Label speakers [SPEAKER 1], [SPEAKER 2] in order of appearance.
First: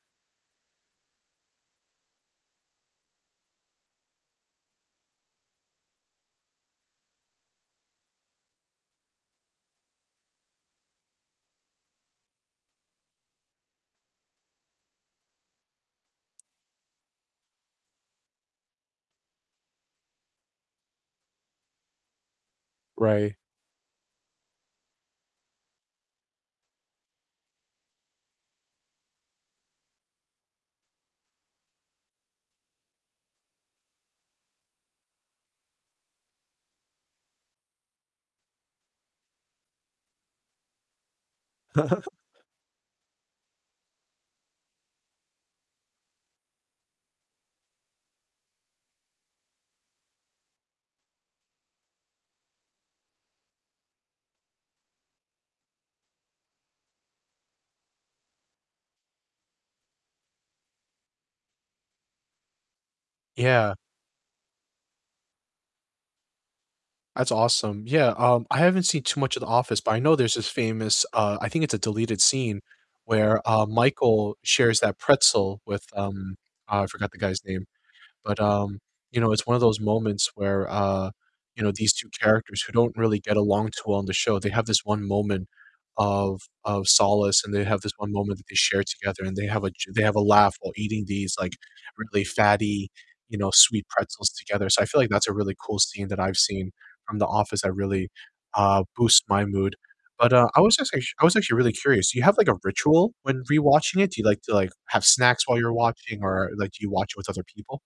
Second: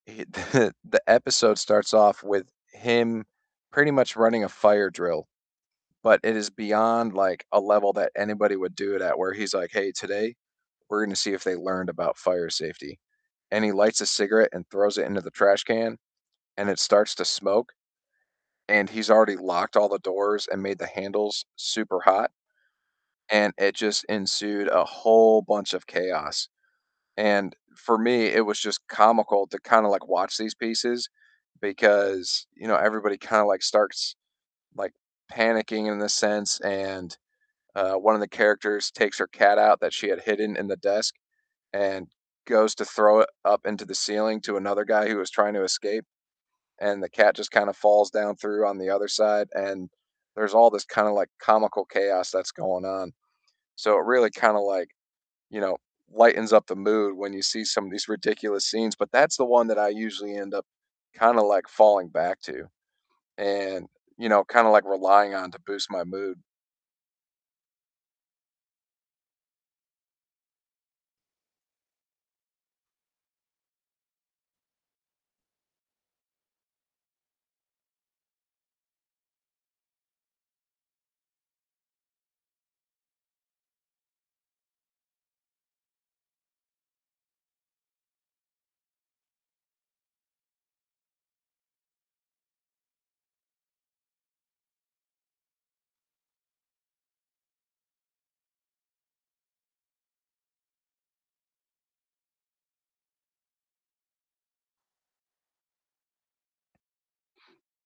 [SPEAKER 1] The episode starts off with him pretty much running a fire drill, but it is beyond like a level that anybody would do it at where he's like, "Hey, today we're going to see if they learned about fire safety," and he lights a cigarette and throws it into the trash can and it starts to smoke, and he's already locked all the doors and made the handles super hot,
[SPEAKER 2] Right.
[SPEAKER 1] and it just ensued a whole bunch of chaos. And for me, it was just comical to kind of like watch these pieces because, you know, everybody kind of like starts, like, panicking in a sense, and, uh, one of the characters takes her cat out that she had hidden in the desk and goes to throw it up into the ceiling to another guy who was trying to escape, and the cat just kind of falls down through on the other side, and there's all this kind of like comical chaos that's going on. So it really kind of like, you know, lightens up the mood when you see some of these ridiculous scenes, but that's the one that I usually end up kind of like falling back to
[SPEAKER 2] Yeah.
[SPEAKER 1] and, you know, kind of like relying on to boost my mood.
[SPEAKER 2] That's awesome, yeah, um, I haven't seen too much of "The Office," but I know there's this famous, uh, I think it's a deleted scene where, uh, Michael shares that pretzel with, um, oh, I forgot the guy's name, but, um, you know, it's one of those moments where, uh, you know, these 2 characters who don't really get along too well on the show, they have this one moment of of solace, and they have this one moment that they share together, and they have a j they have a laugh while eating these, like, really fatty, you know, sweet pretzels together, so I feel like that's a really cool scene that I've seen from "The Office" that really, uh, boosts my mood, but, uh, I was just act I was actually really curious, do you have, like, a ritual when rewatching it? Do you like to like, have snacks while you're watching or, like, do you watch it with other people?